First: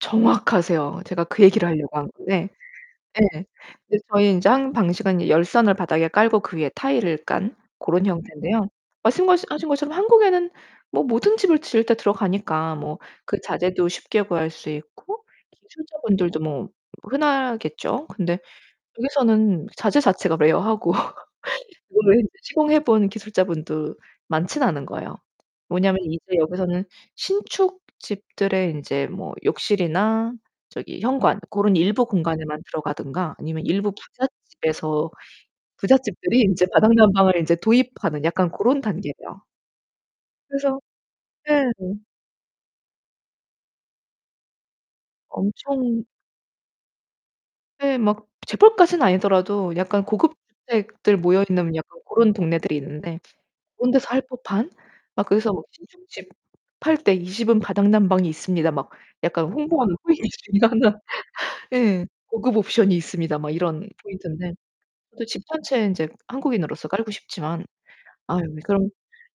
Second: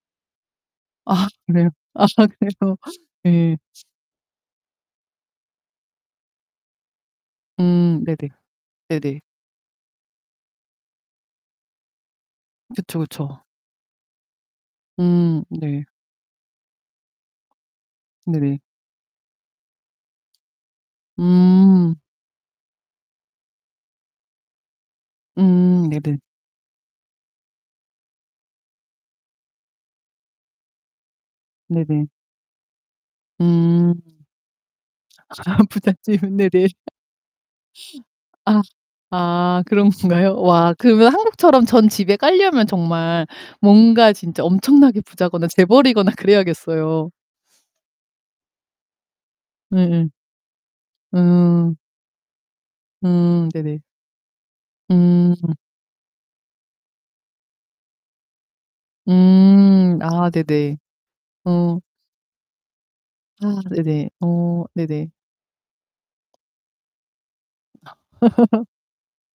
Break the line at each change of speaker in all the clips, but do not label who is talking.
정확하세요. 제가
아
그 얘기를
그래요?
하려고
아
한 건데
그래요.
예.
예.
이제 저희 인제 한 방식은 이 열선을 바닥에 깔고 그 위에 타일을 깐
음
고런
네네.
형태인데요.
네네.
말씀거시 하신 것처럼 한국에는 뭐 모든 집을 지을 때 들어가니까
그쵸,
뭐 그
그쵸.
자재도 쉽게 구할 수 있고
음. 네.
기술자분들도 뭐 흔하겠죠. 근데
네네.
여기서는 자재 자체가 rare하고
음.
그거는 시공해 본 기술자분도 많진 않은 거예요.
음.
뭐냐면
네네.
이제 여기서는 신축 집들의 인제 뭐 욕실이나 저기 현관 고런 일부
네네.
공간에만 들어가든가 아니면 일부
음.
부잣집에서
아 부잣집은
부잣집들이 인제
네네.
바닥 난방을 이제 도입하는 약간
아.
고런 단계죠.
아 그런 건가요? 와
그래서
그러면 한국처럼
네.
전 집에 깔려면 정말 뭔가 진짜 엄청나게 부자거나
엄청
재벌이거나 그래야겠어요.
네 막 재벌까지는 아니더라도 약간
예예.
고급 주택들 모여 있는
음.
약간 고런 동네들이 있는데
음. 네네.
그런 데서 할 법한 막
음.
그래서 신축 집 팔 때 "이 집은 바닥 난방이 있습니다." 막 약간 홍보하는
음.
[unintelligible]
아 네네. 어.
예. "고급 옵션이 있습니다."
아
막 이런
네네.
포인트인데.
어 네네.
저도 집 1 채에 인제 한국인으로서 깔고 싶지만 아유 이 그럼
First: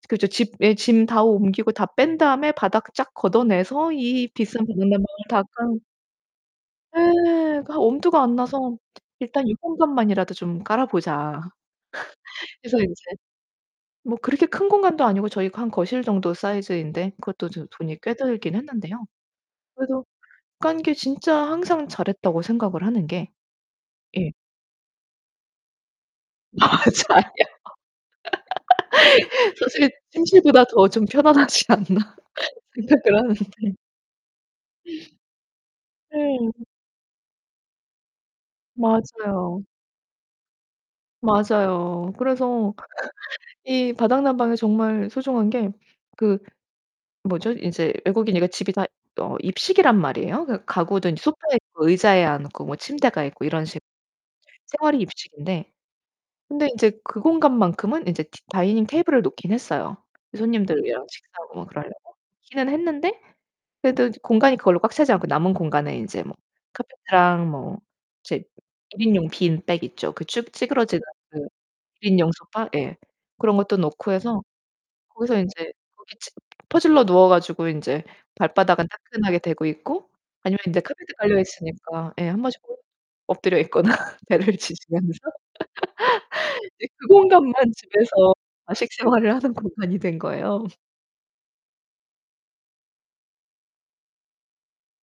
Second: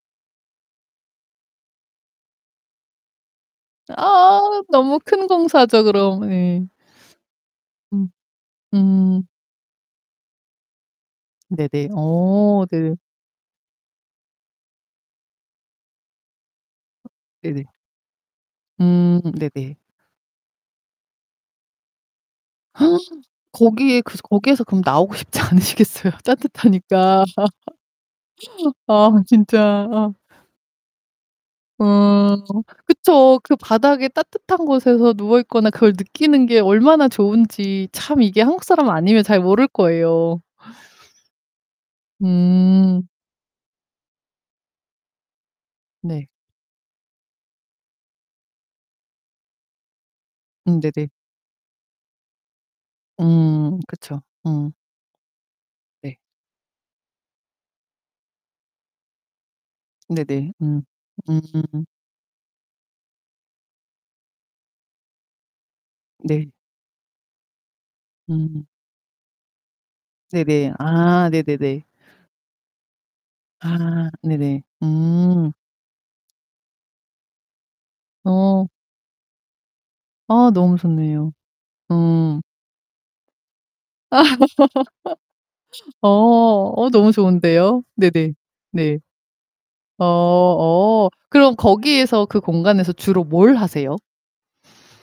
그죠. 집 예 짐 다 옮기고 다 뺀 다음에 바닥 쫙 걷어내서 이
아
비싼 바닥
너무
난방을
큰
다 깐
공사죠, 그럼. 예.
예. 그러니까
음.
엄두가 안 나서
음.
일단 이 공간만이라도 좀 깔아 보자.
네네. 어
그래서
네네.
인제 뭐 그렇게 큰 공간도 아니고 저희 거 한 거실 정도
어
사이즈인데 그것도
네네.
도 돈이 꽤 들긴 했는데요.
음. 네네.
그래도 깐 게 진짜 항상 잘했다고 생각을 하는 게
거기에 그래서
예.
거기에서 그럼 나오고 싶지 않으시겠어요,
맞아요.
따뜻하니까. 아, 그럼 진짜
사실
어.
'침실보다 더 좀 편안하지 않나.'
어
생각을
그쵸.
하는데
그 바닥에 따뜻한 곳에서 누워 있거나 그걸 느끼는
네.
게 얼마나 좋은지 참 이게 한국 사람 아니면 잘
맞아요.
모를 거예요.
맞아요. 그래서
음.
이 바닥난방이 정말 소중한 게
네.
그 뭐죠? 이제 외국이니까 집이 다 어 입식이란 말이에요. 그
음
가구도
네네.
인제 소파에 뭐 의자에 앉고 뭐 침대가 있고 이런
음.
식
그쵸. 음.
생활이 입식인데
네.
근데 인제 그 공간만큼은 인제 디 다이닝 테이블을 놓긴 했어요, 이
네네. 음.
손님들이랑 식사하고 뭐
음.
그러려고 놓기는 했는데 그래도 공간이 그걸로 꽉 차지 않고 남은 공간에 인제 뭐
네.
카페트랑 뭐 이제
음.
1 인용 빈백 있죠. 그 쭉
네네.
찌그러지는
아.
그
네네네.
1 인용 소파, 예. 그런 것도
아.
놓고 해서
네네.
거기서
음.
인제 거기 지금 퍼질러 누워 가지고 인제
어.
발바닥은 따끈하게 대고 있고
아,
아니면
너무
인제 카펫
좋네요.
깔려 있으니까 예
음.
1 번씩 엎드려 있거나 배를 지지면서
어.
이제
어
그
너무
공간만
좋은데요.
집에서
네네.
좌식
네.
생활을 하는 공간이
어.
된 거예요.
어 그럼 거기에서 그 공간에서 주로 뭘 하세요?